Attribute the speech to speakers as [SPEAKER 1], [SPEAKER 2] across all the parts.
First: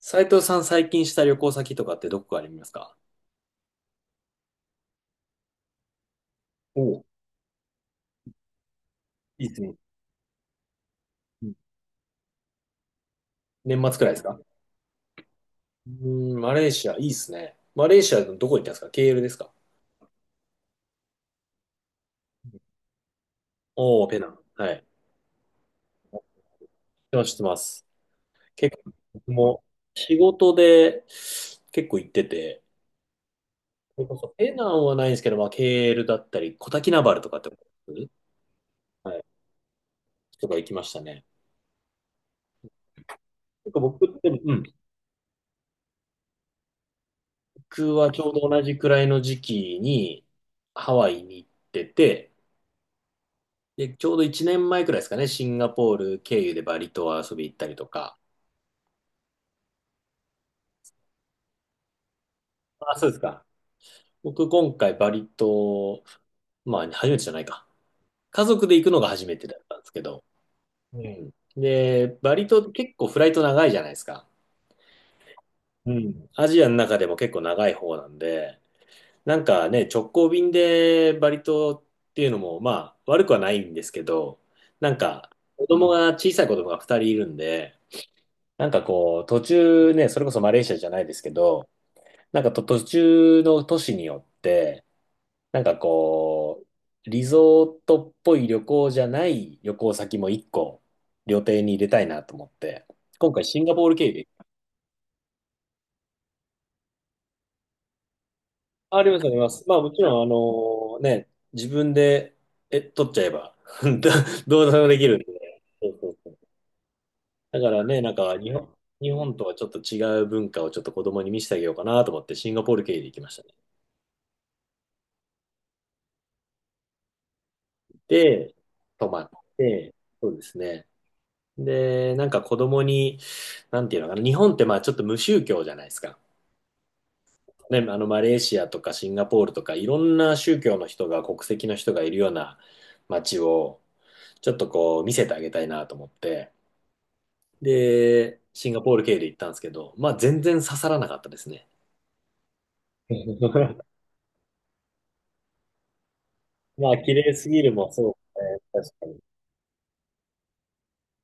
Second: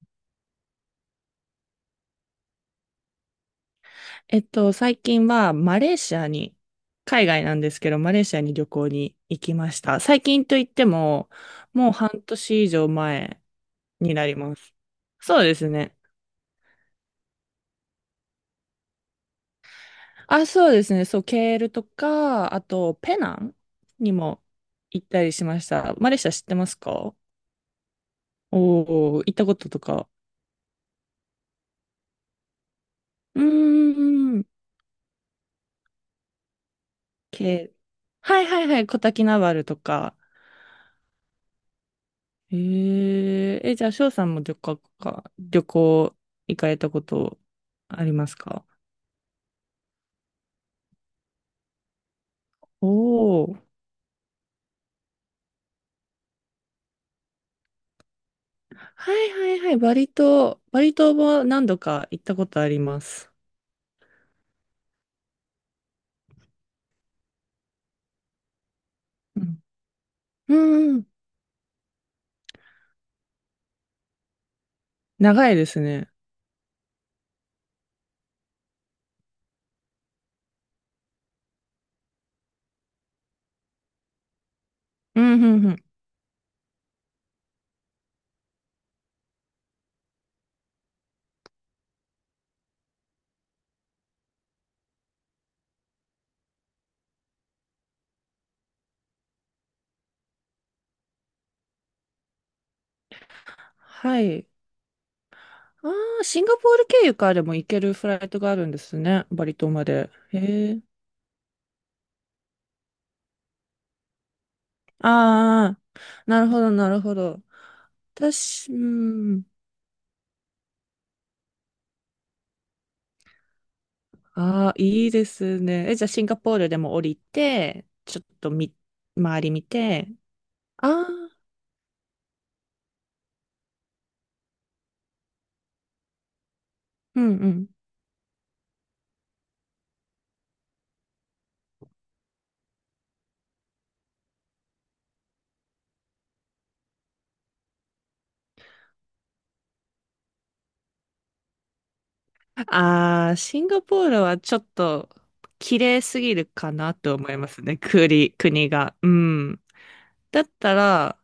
[SPEAKER 1] 斉藤さん最近した旅行先とかってどこかありますか？
[SPEAKER 2] 最近はマレーシアに、
[SPEAKER 1] おう、
[SPEAKER 2] 海外なんですけど、マレーシアに旅行に行
[SPEAKER 1] いいで
[SPEAKER 2] き
[SPEAKER 1] す
[SPEAKER 2] ま
[SPEAKER 1] ね。
[SPEAKER 2] した。最近といっても、
[SPEAKER 1] うん、
[SPEAKER 2] もう半年以上前
[SPEAKER 1] 年末くらい
[SPEAKER 2] に
[SPEAKER 1] です
[SPEAKER 2] な
[SPEAKER 1] か？
[SPEAKER 2] ります。そうですね。
[SPEAKER 1] マレーシア、いいっすね。マレーシアのどこ行ったんですか？ケーエルですか？
[SPEAKER 2] あ、そうですね。そう、ケールとか、あと、ペナン
[SPEAKER 1] おー、
[SPEAKER 2] に
[SPEAKER 1] ペナン。
[SPEAKER 2] も
[SPEAKER 1] はい。
[SPEAKER 2] 行ったりしました。マレーシア知ってますか？
[SPEAKER 1] 知ってます、知ってます。結構、
[SPEAKER 2] おー、行
[SPEAKER 1] 僕
[SPEAKER 2] ったこ
[SPEAKER 1] も
[SPEAKER 2] ととか。
[SPEAKER 1] 仕事で結構行ってて、
[SPEAKER 2] うー
[SPEAKER 1] それこそ
[SPEAKER 2] ん、
[SPEAKER 1] ペナンはないんですけど、まあ、ケーエルだったり、コタキナバルとかって
[SPEAKER 2] ケ
[SPEAKER 1] こ
[SPEAKER 2] ール。
[SPEAKER 1] と
[SPEAKER 2] はいはいはい、コ
[SPEAKER 1] は
[SPEAKER 2] タ
[SPEAKER 1] い。
[SPEAKER 2] キナバルとか、
[SPEAKER 1] とか行きましたね。結構
[SPEAKER 2] じゃあ、
[SPEAKER 1] 僕
[SPEAKER 2] 翔
[SPEAKER 1] っ
[SPEAKER 2] さ
[SPEAKER 1] て、
[SPEAKER 2] んも
[SPEAKER 1] う
[SPEAKER 2] 旅
[SPEAKER 1] ん。
[SPEAKER 2] 行か、旅行行かれたこと
[SPEAKER 1] 僕
[SPEAKER 2] あ
[SPEAKER 1] は
[SPEAKER 2] り
[SPEAKER 1] ち
[SPEAKER 2] ま
[SPEAKER 1] ょう
[SPEAKER 2] す
[SPEAKER 1] ど同
[SPEAKER 2] か？
[SPEAKER 1] じくらいの時期にハワイに行ってて、
[SPEAKER 2] おおー。
[SPEAKER 1] で、ちょうど1年前くらいですかね、シンガポール経由でバリ島遊び行ったりとか。
[SPEAKER 2] はいはいはい。バリ島、バリ島も何度か行ったことあり
[SPEAKER 1] あ、
[SPEAKER 2] ま
[SPEAKER 1] そうです
[SPEAKER 2] す。
[SPEAKER 1] か。僕今回バリ島、まあ初めてじゃないか。家族で行くのが初め
[SPEAKER 2] う
[SPEAKER 1] てだ
[SPEAKER 2] ん。
[SPEAKER 1] ったんですけど。
[SPEAKER 2] うんう
[SPEAKER 1] う
[SPEAKER 2] ん。
[SPEAKER 1] ん。で、バリ島って結構フライト長いじゃないですか。
[SPEAKER 2] 長いです
[SPEAKER 1] う
[SPEAKER 2] ね。
[SPEAKER 1] ん。アジアの中でも結構長い方なんで、なんかね、直行便でバリ島っていうのも、まあ悪くはないんですけど、なん
[SPEAKER 2] う
[SPEAKER 1] か
[SPEAKER 2] んう
[SPEAKER 1] 子
[SPEAKER 2] んうん。
[SPEAKER 1] 供が、小さい子供が2人いるんで、なんかこう、途中ね、それこそマレーシアじゃないですけど、なんかと途中の都市によって、なんかこう、リゾートっぽい旅行じゃない旅行先も一個、旅程に入れたいなと思って、今回シンガポール経由
[SPEAKER 2] は
[SPEAKER 1] で。
[SPEAKER 2] い。ああ、シンガポール経由からでも行けるフライトがあるんです
[SPEAKER 1] あります、
[SPEAKER 2] ね。
[SPEAKER 1] あり
[SPEAKER 2] バ
[SPEAKER 1] ま
[SPEAKER 2] リ
[SPEAKER 1] す。
[SPEAKER 2] 島
[SPEAKER 1] まあ
[SPEAKER 2] ま
[SPEAKER 1] もち
[SPEAKER 2] で。
[SPEAKER 1] ろん、あ
[SPEAKER 2] へえ。
[SPEAKER 1] のね、自分で、え、取っちゃえば、どどうでもできるんで。
[SPEAKER 2] ああ、
[SPEAKER 1] そうそうそう、
[SPEAKER 2] なるほどなるほど。
[SPEAKER 1] だからね、なんか
[SPEAKER 2] 私、う
[SPEAKER 1] 日本と
[SPEAKER 2] ん。
[SPEAKER 1] はちょっと違う文化をちょっと子供に見せてあげようかなと思って、シンガポール経由で行きましたね。
[SPEAKER 2] ああ、いいですね。じゃあシンガポールでも降りて、ちょっと
[SPEAKER 1] で、
[SPEAKER 2] み、
[SPEAKER 1] 泊まっ
[SPEAKER 2] 周り見
[SPEAKER 1] て、
[SPEAKER 2] て。
[SPEAKER 1] そうですね。
[SPEAKER 2] ああ、
[SPEAKER 1] で、なんか子供に、なんていうのかな、日本ってまあちょっと無宗教じゃないですか。
[SPEAKER 2] うんうん。
[SPEAKER 1] ね、あのマレーシアとかシンガポールとかいろんな宗教の人が国籍の人がいるような街をちょっとこう見せてあげたいなと思って、で、シンガポール系で行ったんですけど、まあ全然刺さらなかったですね。
[SPEAKER 2] ああ、シンガ ポールはちょっと綺麗すぎるか
[SPEAKER 1] ま
[SPEAKER 2] な
[SPEAKER 1] あ綺
[SPEAKER 2] と思
[SPEAKER 1] 麗
[SPEAKER 2] い
[SPEAKER 1] す
[SPEAKER 2] ま
[SPEAKER 1] ぎ
[SPEAKER 2] す
[SPEAKER 1] る
[SPEAKER 2] ね。
[SPEAKER 1] もそう
[SPEAKER 2] 国、国
[SPEAKER 1] ですね、
[SPEAKER 2] が。
[SPEAKER 1] 確か
[SPEAKER 2] う
[SPEAKER 1] に。
[SPEAKER 2] ん。だったら、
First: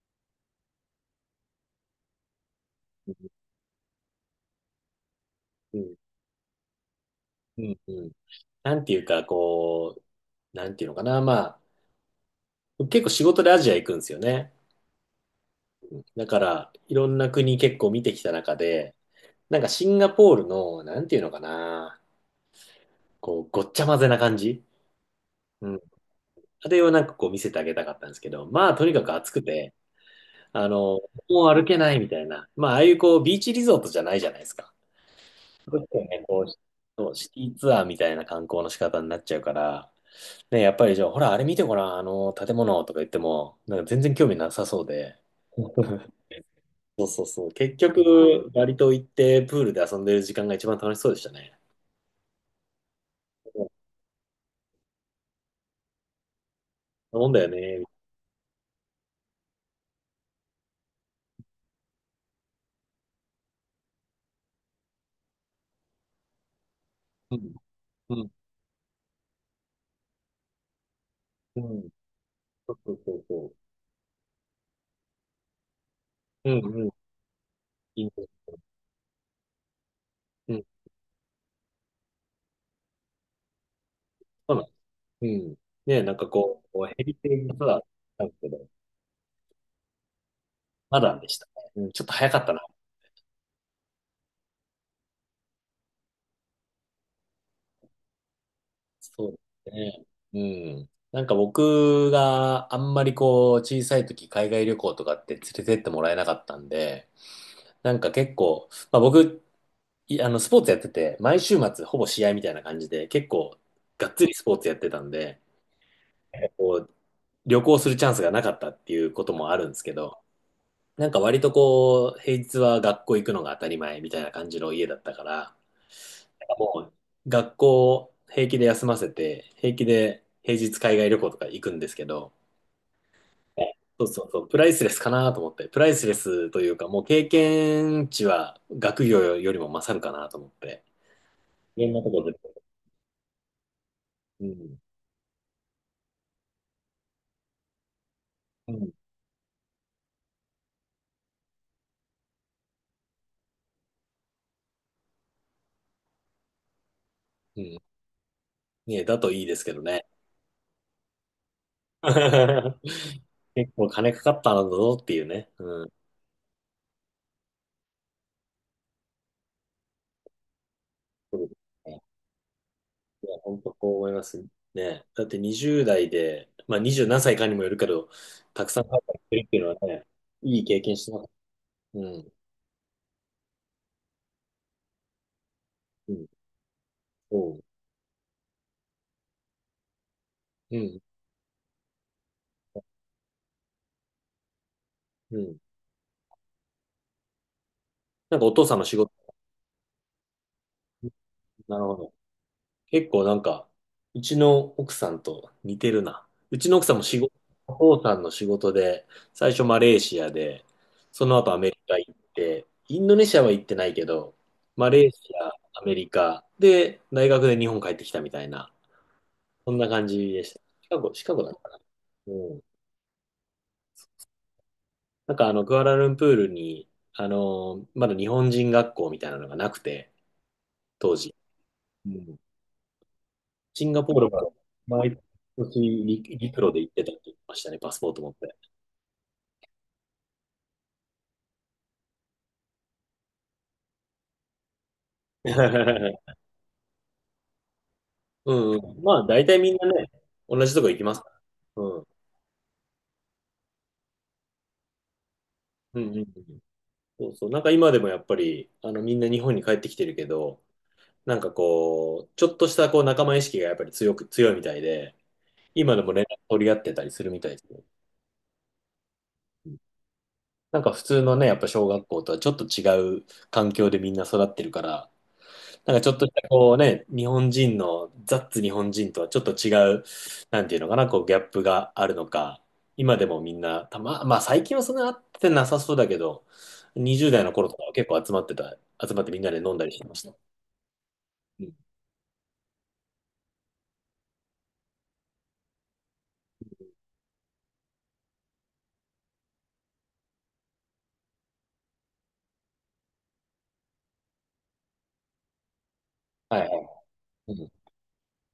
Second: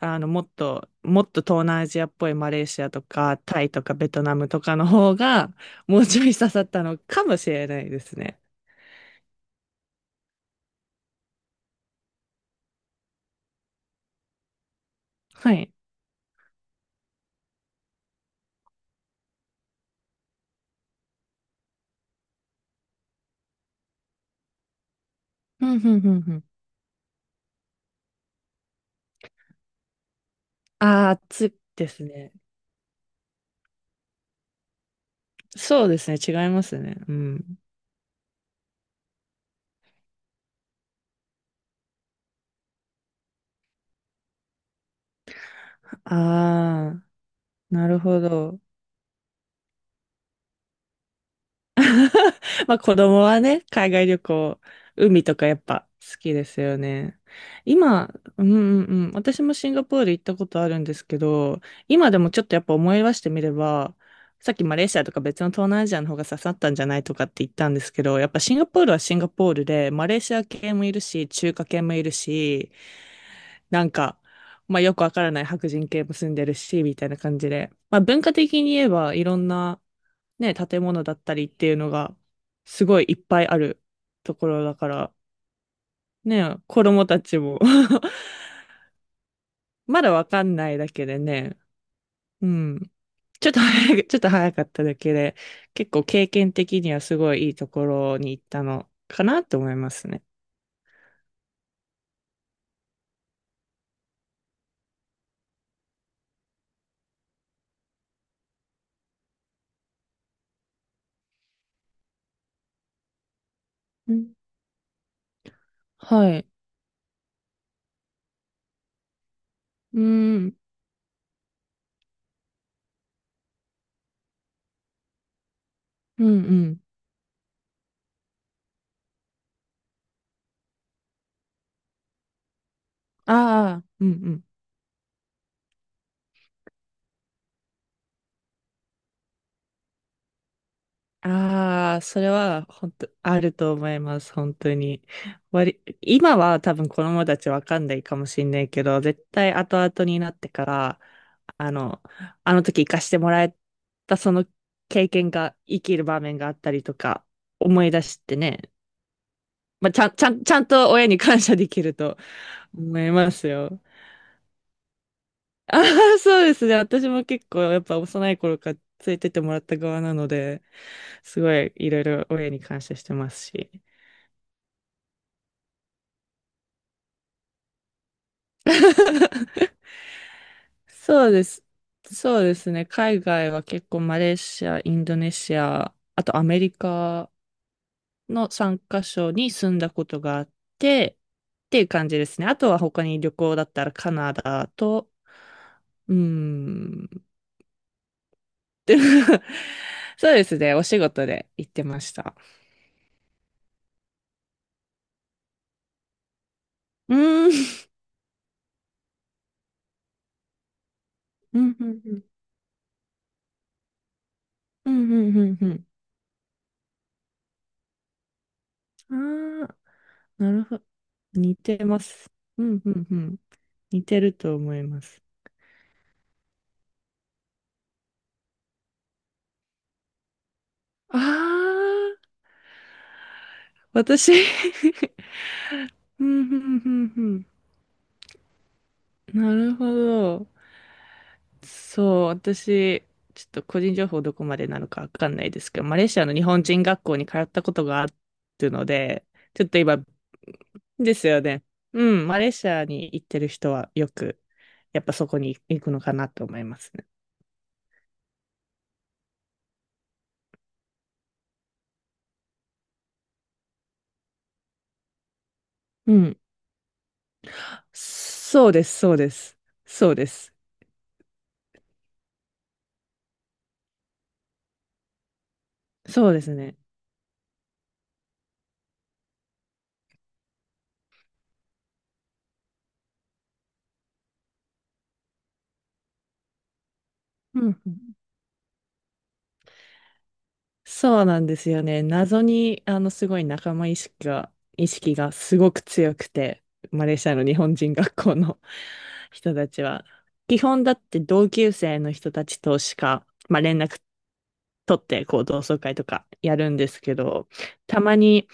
[SPEAKER 2] もっと東南アジアっぽいマレーシアとか、タイとかベトナムとかの方が、
[SPEAKER 1] うん
[SPEAKER 2] もうちょい刺さったのかもし
[SPEAKER 1] う
[SPEAKER 2] れ
[SPEAKER 1] ん
[SPEAKER 2] ない
[SPEAKER 1] う
[SPEAKER 2] で
[SPEAKER 1] ん、
[SPEAKER 2] すね。
[SPEAKER 1] なんていうか、こう、なんていうのかな、まあ、結構仕事でアジア行くんですよね。
[SPEAKER 2] はい。
[SPEAKER 1] だから、いろんな国結構見てきた中で、なんかシンガポールの、なんていうのかな、こう、ごっちゃ混ぜな感じ。
[SPEAKER 2] う
[SPEAKER 1] う
[SPEAKER 2] んうん
[SPEAKER 1] ん。
[SPEAKER 2] うんうん。
[SPEAKER 1] あれをなんかこう見せてあげたかったんですけど、まあ、とにかく暑くて、あの、
[SPEAKER 2] ああ、
[SPEAKER 1] もう
[SPEAKER 2] つ
[SPEAKER 1] 歩け
[SPEAKER 2] で
[SPEAKER 1] ない
[SPEAKER 2] す
[SPEAKER 1] みたい
[SPEAKER 2] ね。
[SPEAKER 1] な。まあ、ああいうこう、ビーチリゾートじゃないじゃないですか。ちょ
[SPEAKER 2] そ
[SPEAKER 1] っ
[SPEAKER 2] う
[SPEAKER 1] と
[SPEAKER 2] ですね、
[SPEAKER 1] ね、
[SPEAKER 2] 違
[SPEAKER 1] こう、
[SPEAKER 2] いますね。
[SPEAKER 1] そ
[SPEAKER 2] う
[SPEAKER 1] うシティ
[SPEAKER 2] ん。
[SPEAKER 1] ツアーみたいな観光の仕方になっちゃうから、ね、やっぱりじゃあ、ほら、あれ見てごらん、あの、建物とか言っても、なんか全然興味なさそうで。
[SPEAKER 2] ああ、
[SPEAKER 1] そうそうそう。結
[SPEAKER 2] なるほ
[SPEAKER 1] 局、
[SPEAKER 2] ど。
[SPEAKER 1] バリ島行ってプールで遊んでる時間が一番楽しそうでしたね。
[SPEAKER 2] まあ子供は
[SPEAKER 1] う
[SPEAKER 2] ね、
[SPEAKER 1] ん、
[SPEAKER 2] 海外旅行、海とかやっぱ好きですよ
[SPEAKER 1] そ
[SPEAKER 2] ね。
[SPEAKER 1] んなもんだよね。
[SPEAKER 2] 今、うんうんうん、私もシンガポール行ったことあるんですけど、今でもちょっとやっぱ思い出してみれば、さっきマレーシアとか別の東南アジアの方が刺さったんじゃないとかっ
[SPEAKER 1] う
[SPEAKER 2] て言っ
[SPEAKER 1] ん、
[SPEAKER 2] たんですけど、
[SPEAKER 1] う
[SPEAKER 2] やっ
[SPEAKER 1] ん、
[SPEAKER 2] ぱシンガポールはシンガポールで、マレーシア系もいるし、中
[SPEAKER 1] う
[SPEAKER 2] 華系
[SPEAKER 1] ん。
[SPEAKER 2] もいるし、
[SPEAKER 1] そうそうそうそ
[SPEAKER 2] なんか、まあよくわからない白人系も住んで
[SPEAKER 1] う。
[SPEAKER 2] る
[SPEAKER 1] うん、
[SPEAKER 2] し、
[SPEAKER 1] うん。
[SPEAKER 2] みたいな感じで。ま
[SPEAKER 1] い
[SPEAKER 2] あ
[SPEAKER 1] い
[SPEAKER 2] 文
[SPEAKER 1] ね。
[SPEAKER 2] 化的に言えばいろんな
[SPEAKER 1] う
[SPEAKER 2] ね、
[SPEAKER 1] ん、
[SPEAKER 2] 建物だったりっていうのがすごいいっぱいあるとこ
[SPEAKER 1] そうな
[SPEAKER 2] ろ
[SPEAKER 1] んで
[SPEAKER 2] だ
[SPEAKER 1] す、
[SPEAKER 2] から、
[SPEAKER 1] うん。ねえ、なんか
[SPEAKER 2] ね、
[SPEAKER 1] こ
[SPEAKER 2] 子
[SPEAKER 1] う、ヘ
[SPEAKER 2] 供
[SPEAKER 1] リ
[SPEAKER 2] た
[SPEAKER 1] テ
[SPEAKER 2] ち
[SPEAKER 1] ージ
[SPEAKER 2] も
[SPEAKER 1] ツ アーなんですけど、
[SPEAKER 2] まだわかんないだ
[SPEAKER 1] ま
[SPEAKER 2] け
[SPEAKER 1] だ
[SPEAKER 2] で
[SPEAKER 1] でしたね。
[SPEAKER 2] ね、
[SPEAKER 1] うん、ちょっと早かっ
[SPEAKER 2] う
[SPEAKER 1] たな。
[SPEAKER 2] ん。ちょっと早かっただけで、結構経験的にはすごいいいところに行ったのか
[SPEAKER 1] そう
[SPEAKER 2] なと思
[SPEAKER 1] です
[SPEAKER 2] いま
[SPEAKER 1] ね。
[SPEAKER 2] すね。
[SPEAKER 1] うん。なんか僕があんまりこう、小さい時海外旅行とかって連れてってもらえなかったんで、なんか結構、まあ僕、い、あの、スポーツやってて、毎週末ほぼ試合みたいな感じで、結構が
[SPEAKER 2] う
[SPEAKER 1] っつ
[SPEAKER 2] ん
[SPEAKER 1] りスポーツやってたんで、
[SPEAKER 2] はい。
[SPEAKER 1] こう、旅行するチャンスがなかったっていうこともあるんですけ
[SPEAKER 2] う
[SPEAKER 1] ど、
[SPEAKER 2] ん、うん、
[SPEAKER 1] なんか割とこう、平日は学校行くのが当たり前みたいな感じの家だったから、
[SPEAKER 2] う
[SPEAKER 1] なんか
[SPEAKER 2] ん。
[SPEAKER 1] もう学校平気で休ませて、平気で平日海外旅行とか行くんですけど、
[SPEAKER 2] ああ、
[SPEAKER 1] そ
[SPEAKER 2] う
[SPEAKER 1] う
[SPEAKER 2] ん、
[SPEAKER 1] そう
[SPEAKER 2] う
[SPEAKER 1] そ
[SPEAKER 2] ん。
[SPEAKER 1] う、プライスレスかなと思って、プライスレスというか、もう経験値は学業よりも勝るかなと思って、いろん
[SPEAKER 2] ああ、
[SPEAKER 1] なとこ
[SPEAKER 2] それ
[SPEAKER 1] ろで。
[SPEAKER 2] は本当あると思います、
[SPEAKER 1] う
[SPEAKER 2] 本当
[SPEAKER 1] ん
[SPEAKER 2] に。今は多分子供たちわかんないかもしれない
[SPEAKER 1] う
[SPEAKER 2] け
[SPEAKER 1] ん。
[SPEAKER 2] ど、絶対後々になってから、あの、あの時生かしてもらえたその経験が生きる場面があったりとか、
[SPEAKER 1] うん。
[SPEAKER 2] 思い出してね、
[SPEAKER 1] ね、だといいですけど
[SPEAKER 2] まあ、ち
[SPEAKER 1] ね。
[SPEAKER 2] ゃん、ちゃん、ちゃんと親に感謝できると思いま す
[SPEAKER 1] 結
[SPEAKER 2] よ。
[SPEAKER 1] 構金かかったんだぞっていうね。
[SPEAKER 2] あ
[SPEAKER 1] うん。
[SPEAKER 2] あ、そうですね。私も結構やっぱ幼い頃から連れてってもらった側なので、
[SPEAKER 1] そ
[SPEAKER 2] す
[SPEAKER 1] うです
[SPEAKER 2] ごいいろ
[SPEAKER 1] ね。
[SPEAKER 2] いろ親に感謝して
[SPEAKER 1] い
[SPEAKER 2] ま
[SPEAKER 1] や、
[SPEAKER 2] す
[SPEAKER 1] 本当
[SPEAKER 2] し。
[SPEAKER 1] こう思いますね。だって20代で、まあ20何歳かにもよるけど、たくさん海外行ってるっていうのはね、いい経験してます。
[SPEAKER 2] そうです。
[SPEAKER 1] うん。
[SPEAKER 2] そうですね。海外は結構マレーシア、インドネシア、
[SPEAKER 1] う
[SPEAKER 2] あ
[SPEAKER 1] ん。
[SPEAKER 2] とアメリカ
[SPEAKER 1] そ
[SPEAKER 2] の3カ所に住んだことがあっ
[SPEAKER 1] う。うん。
[SPEAKER 2] て、っていう感じですね。あとは他に旅行だったらカナダと、
[SPEAKER 1] うん。
[SPEAKER 2] うーん。
[SPEAKER 1] なんかお父さんの仕事、
[SPEAKER 2] そうですね。お仕事で行っ
[SPEAKER 1] な
[SPEAKER 2] て
[SPEAKER 1] るほ
[SPEAKER 2] まし
[SPEAKER 1] ど。
[SPEAKER 2] た。
[SPEAKER 1] 結構なんか、うちの奥さんと似てるな。うちの奥さんも
[SPEAKER 2] う
[SPEAKER 1] 仕事、
[SPEAKER 2] ー
[SPEAKER 1] お
[SPEAKER 2] ん。
[SPEAKER 1] 父さんの仕事で、最初マレーシアで、その後 ア
[SPEAKER 2] う
[SPEAKER 1] メ
[SPEAKER 2] ん
[SPEAKER 1] リ
[SPEAKER 2] う
[SPEAKER 1] カ
[SPEAKER 2] ん
[SPEAKER 1] 行
[SPEAKER 2] う
[SPEAKER 1] っ
[SPEAKER 2] ん
[SPEAKER 1] て、インドネシアは行ってないけど、
[SPEAKER 2] う
[SPEAKER 1] マレー
[SPEAKER 2] ん
[SPEAKER 1] シ
[SPEAKER 2] う
[SPEAKER 1] ア、
[SPEAKER 2] んう
[SPEAKER 1] ア
[SPEAKER 2] ん
[SPEAKER 1] メリカ、で、大学で日本帰ってきたみたいな、
[SPEAKER 2] うん。あ
[SPEAKER 1] そ
[SPEAKER 2] あ、
[SPEAKER 1] んな感じで
[SPEAKER 2] な
[SPEAKER 1] した。
[SPEAKER 2] るほど。
[SPEAKER 1] シカゴ、シカゴだっ
[SPEAKER 2] 似
[SPEAKER 1] たかな。
[SPEAKER 2] てます。
[SPEAKER 1] うん。
[SPEAKER 2] うんうんうん。似てると思います。
[SPEAKER 1] なんかあの、クアラルンプールに、あの、まだ日本人学校みたいなのがなくて、当
[SPEAKER 2] あ
[SPEAKER 1] 時。う
[SPEAKER 2] あ、
[SPEAKER 1] ん、シンガポール
[SPEAKER 2] 私
[SPEAKER 1] から毎年
[SPEAKER 2] うんう
[SPEAKER 1] 陸路で行ってた
[SPEAKER 2] ん
[SPEAKER 1] って
[SPEAKER 2] う
[SPEAKER 1] 言って
[SPEAKER 2] ん
[SPEAKER 1] ましたね、パスポート持って。
[SPEAKER 2] うん。なるほど。そう、私、ちょっと個人情報どこまでなのかわかんないですけど、マレーシアの 日本人学校に通ったことがあ
[SPEAKER 1] うん
[SPEAKER 2] る
[SPEAKER 1] う
[SPEAKER 2] の
[SPEAKER 1] ん。まあ、
[SPEAKER 2] で、
[SPEAKER 1] 大体
[SPEAKER 2] ちょっ
[SPEAKER 1] みん
[SPEAKER 2] と
[SPEAKER 1] な
[SPEAKER 2] 今、
[SPEAKER 1] ね、同じとこ行き
[SPEAKER 2] で
[SPEAKER 1] ます
[SPEAKER 2] す
[SPEAKER 1] か
[SPEAKER 2] よね。
[SPEAKER 1] ら。う
[SPEAKER 2] う
[SPEAKER 1] ん。
[SPEAKER 2] ん、マレーシアに行ってる人はよく、やっぱそこに行く
[SPEAKER 1] う
[SPEAKER 2] の
[SPEAKER 1] ん
[SPEAKER 2] か
[SPEAKER 1] うんう
[SPEAKER 2] な
[SPEAKER 1] ん。
[SPEAKER 2] と思いますね。
[SPEAKER 1] そうそう。なんか今でもやっぱり、あの、みんな日本に帰ってきてるけど、なんかこう、ちょっとしたこう仲間意識がやっぱり強いみたいで、今でも
[SPEAKER 2] う
[SPEAKER 1] 連絡
[SPEAKER 2] ん
[SPEAKER 1] 取り合ってたりするみたいですね。
[SPEAKER 2] そうです、そうです。そうです。
[SPEAKER 1] なんか普通のね、やっぱ小学校とはちょっと違う環境でみんな育ってるから、なんかちょっと
[SPEAKER 2] そ
[SPEAKER 1] し
[SPEAKER 2] うで
[SPEAKER 1] た
[SPEAKER 2] す
[SPEAKER 1] こう
[SPEAKER 2] ね。
[SPEAKER 1] ね、日本人の、ザッツ日本人とはちょっと違う、なんていうのかな、こうギャップがあるのか、今でもみんな、たま、まあ最近はそんな会ってなさそうだけど、20代の
[SPEAKER 2] う
[SPEAKER 1] 頃と
[SPEAKER 2] ん。
[SPEAKER 1] かは結構集まってた、集まってみんなで飲んだりしてました。
[SPEAKER 2] そうなんで
[SPEAKER 1] う
[SPEAKER 2] す
[SPEAKER 1] ん。
[SPEAKER 2] よね。謎に、すごい仲間意識が、意識がすごく強くて、マレーシアの日本人学校の 人たちは。基本だって同級生の人たちとしか、まあ、連絡取って、こう、同窓会とかや
[SPEAKER 1] はい
[SPEAKER 2] るん
[SPEAKER 1] は
[SPEAKER 2] で
[SPEAKER 1] い。
[SPEAKER 2] すけど、
[SPEAKER 1] うん。
[SPEAKER 2] たまに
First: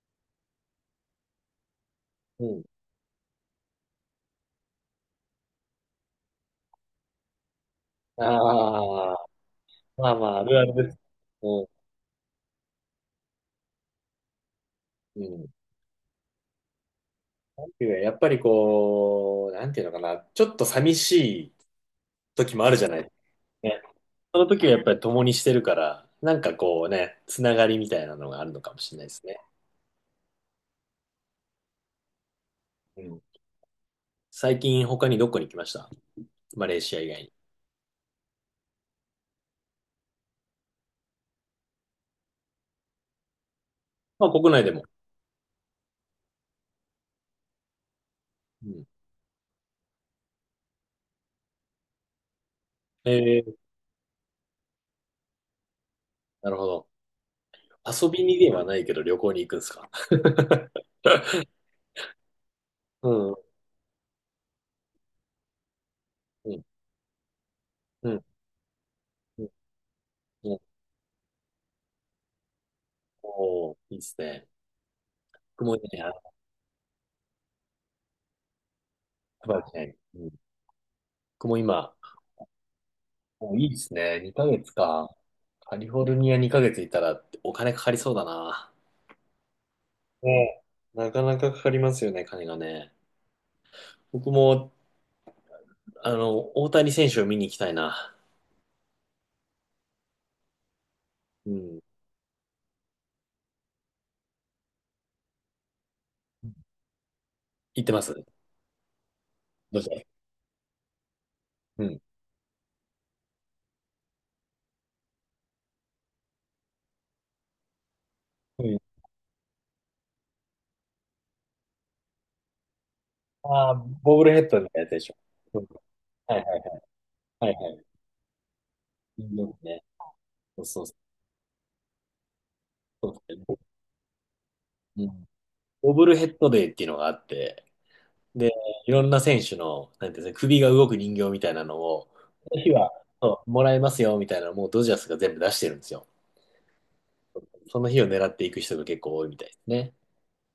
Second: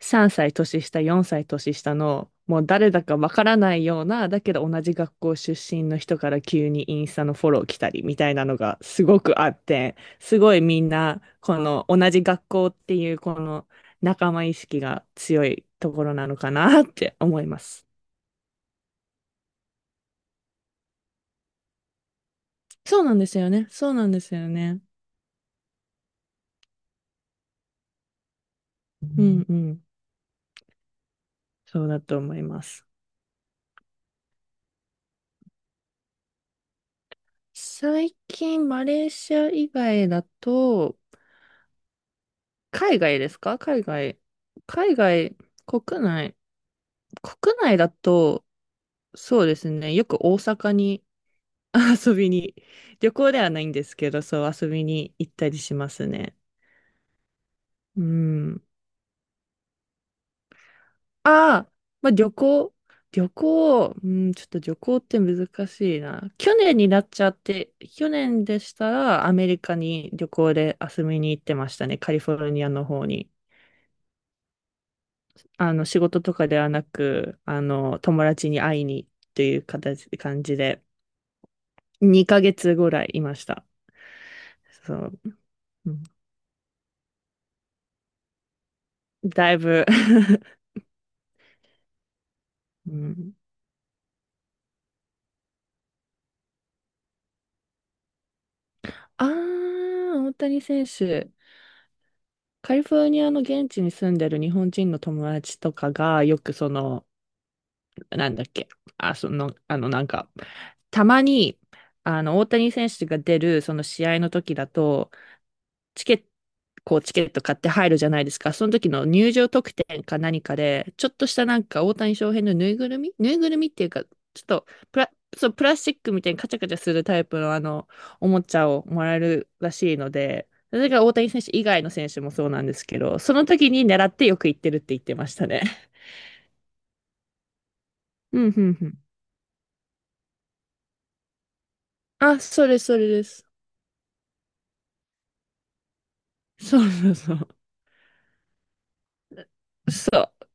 [SPEAKER 2] 3歳年下、4歳年下の、
[SPEAKER 1] う
[SPEAKER 2] も
[SPEAKER 1] ん、
[SPEAKER 2] う誰だかわからないような、だけど同じ学校出身の人から急にインスタのフォロー来たりみたいなのがす
[SPEAKER 1] ああ、
[SPEAKER 2] ごくあって、
[SPEAKER 1] まあま
[SPEAKER 2] す
[SPEAKER 1] あ、あ
[SPEAKER 2] ご
[SPEAKER 1] る
[SPEAKER 2] い
[SPEAKER 1] ある
[SPEAKER 2] みん
[SPEAKER 1] です。
[SPEAKER 2] な、こ
[SPEAKER 1] うん。
[SPEAKER 2] の同じ学校っていうこの仲間意識が
[SPEAKER 1] う
[SPEAKER 2] 強
[SPEAKER 1] ん。
[SPEAKER 2] いところなのかなって思います。
[SPEAKER 1] やっぱりこう、なんていうのかな、ちょっと寂しい時もあるじゃな
[SPEAKER 2] そう
[SPEAKER 1] い。
[SPEAKER 2] なんですよね。そうなんです
[SPEAKER 1] その
[SPEAKER 2] よ
[SPEAKER 1] 時はや
[SPEAKER 2] ね。
[SPEAKER 1] っぱり共にしてるから、なんかこうね、つながりみたいなのがあるのかもしれないで
[SPEAKER 2] う
[SPEAKER 1] す
[SPEAKER 2] ん
[SPEAKER 1] ね。
[SPEAKER 2] んうん。そうだと思います。
[SPEAKER 1] うん。最近他にどこに行きました？マレーシア以外に。
[SPEAKER 2] 最近、マレーシア以外だと、海外ですか？海外。
[SPEAKER 1] まあ国内でも。
[SPEAKER 2] 海外、国内。国内だと、
[SPEAKER 1] うん。
[SPEAKER 2] そうですね。よく大阪に 遊びに、
[SPEAKER 1] え
[SPEAKER 2] 旅行では
[SPEAKER 1] ー、
[SPEAKER 2] ないんですけど、そう遊びに行ったりしますね。
[SPEAKER 1] なるほど。
[SPEAKER 2] う
[SPEAKER 1] 遊びにで
[SPEAKER 2] ん。
[SPEAKER 1] はないけど旅行に行くんですか？
[SPEAKER 2] ああ、まあ旅行、
[SPEAKER 1] う
[SPEAKER 2] 旅
[SPEAKER 1] ん、う
[SPEAKER 2] 行、うん、ちょっと旅行って難しいな。去
[SPEAKER 1] ん、
[SPEAKER 2] 年になっちゃって、
[SPEAKER 1] う
[SPEAKER 2] 去
[SPEAKER 1] ん、
[SPEAKER 2] 年でしたらア
[SPEAKER 1] う
[SPEAKER 2] メ
[SPEAKER 1] ん。
[SPEAKER 2] リカに旅行
[SPEAKER 1] うん、
[SPEAKER 2] で遊びに行ってましたね、カリフォルニアの方に。
[SPEAKER 1] おー、いいですね。僕もね、
[SPEAKER 2] 仕
[SPEAKER 1] あ、
[SPEAKER 2] 事とかではなく、友達に会いにとい
[SPEAKER 1] 茨
[SPEAKER 2] う
[SPEAKER 1] 城ね。うん。
[SPEAKER 2] 感じで、
[SPEAKER 1] 僕も今、
[SPEAKER 2] 2ヶ月ぐらいいまし
[SPEAKER 1] お、
[SPEAKER 2] た。
[SPEAKER 1] いいですね。2ヶ月
[SPEAKER 2] そ
[SPEAKER 1] か。
[SPEAKER 2] う。
[SPEAKER 1] カリ
[SPEAKER 2] う
[SPEAKER 1] フォ
[SPEAKER 2] ん
[SPEAKER 1] ルニア2ヶ月いたらお金かかりそうだな。
[SPEAKER 2] だいぶ
[SPEAKER 1] ねえ、なかなかかかりますよね、金が
[SPEAKER 2] う
[SPEAKER 1] ね。
[SPEAKER 2] ん、
[SPEAKER 1] 僕も、あの、大谷選手を見に行きたいな。
[SPEAKER 2] ああ、大谷選手。
[SPEAKER 1] うん。
[SPEAKER 2] カリフォルニアの現地に住んでる日本人の友達とかが、よくその、
[SPEAKER 1] 行ってます。
[SPEAKER 2] なんだっけ、その、
[SPEAKER 1] どうぞ。
[SPEAKER 2] なんか、たまに、
[SPEAKER 1] うん。
[SPEAKER 2] 大谷選手が出る、その試合の時だと、チケット、こうチケット買って入るじゃないですか。そ
[SPEAKER 1] う
[SPEAKER 2] の
[SPEAKER 1] ん。
[SPEAKER 2] 時の入場特典か何かで、ちょっとしたなんか大谷翔平のぬいぐるみ
[SPEAKER 1] あ
[SPEAKER 2] っ
[SPEAKER 1] あ、
[SPEAKER 2] ていうか、ちょ
[SPEAKER 1] ボブルヘ
[SPEAKER 2] っ
[SPEAKER 1] ッド
[SPEAKER 2] と
[SPEAKER 1] みたいなやつ
[SPEAKER 2] プ
[SPEAKER 1] でし
[SPEAKER 2] ラ、
[SPEAKER 1] ょ。
[SPEAKER 2] そう、
[SPEAKER 1] う
[SPEAKER 2] プ
[SPEAKER 1] ん、
[SPEAKER 2] ラスチックみたい
[SPEAKER 1] は
[SPEAKER 2] に
[SPEAKER 1] い
[SPEAKER 2] カ
[SPEAKER 1] は
[SPEAKER 2] チ
[SPEAKER 1] い
[SPEAKER 2] ャカチ
[SPEAKER 1] は
[SPEAKER 2] ャ
[SPEAKER 1] い。
[SPEAKER 2] するタイプ
[SPEAKER 1] は
[SPEAKER 2] の
[SPEAKER 1] いはい。
[SPEAKER 2] おもちゃをもらえ
[SPEAKER 1] うん
[SPEAKER 2] るら
[SPEAKER 1] ね。
[SPEAKER 2] しいので、
[SPEAKER 1] そう
[SPEAKER 2] そ
[SPEAKER 1] そう
[SPEAKER 2] れ
[SPEAKER 1] そ
[SPEAKER 2] が大
[SPEAKER 1] う。
[SPEAKER 2] 谷選手以外の選手もそうなんですけ
[SPEAKER 1] そう、
[SPEAKER 2] ど、その時に狙ってよく行ってるって言っ
[SPEAKER 1] う
[SPEAKER 2] てま
[SPEAKER 1] ん。
[SPEAKER 2] したね。
[SPEAKER 1] ボブルヘッドデーっていうのがあって、
[SPEAKER 2] う
[SPEAKER 1] で、
[SPEAKER 2] ん、うん、う
[SPEAKER 1] い
[SPEAKER 2] ん。
[SPEAKER 1] ろんな選手の、なんていうんですか、首が動く人形みたいなのを、その
[SPEAKER 2] そ
[SPEAKER 1] 日
[SPEAKER 2] れ
[SPEAKER 1] は、
[SPEAKER 2] それで
[SPEAKER 1] そ
[SPEAKER 2] す。
[SPEAKER 1] うもらえますよみたいなのをもうドジャースが全部出してるんですよ。
[SPEAKER 2] そうそうそう。
[SPEAKER 1] その日を狙っていく人が結構多いみたいですね。
[SPEAKER 2] そう。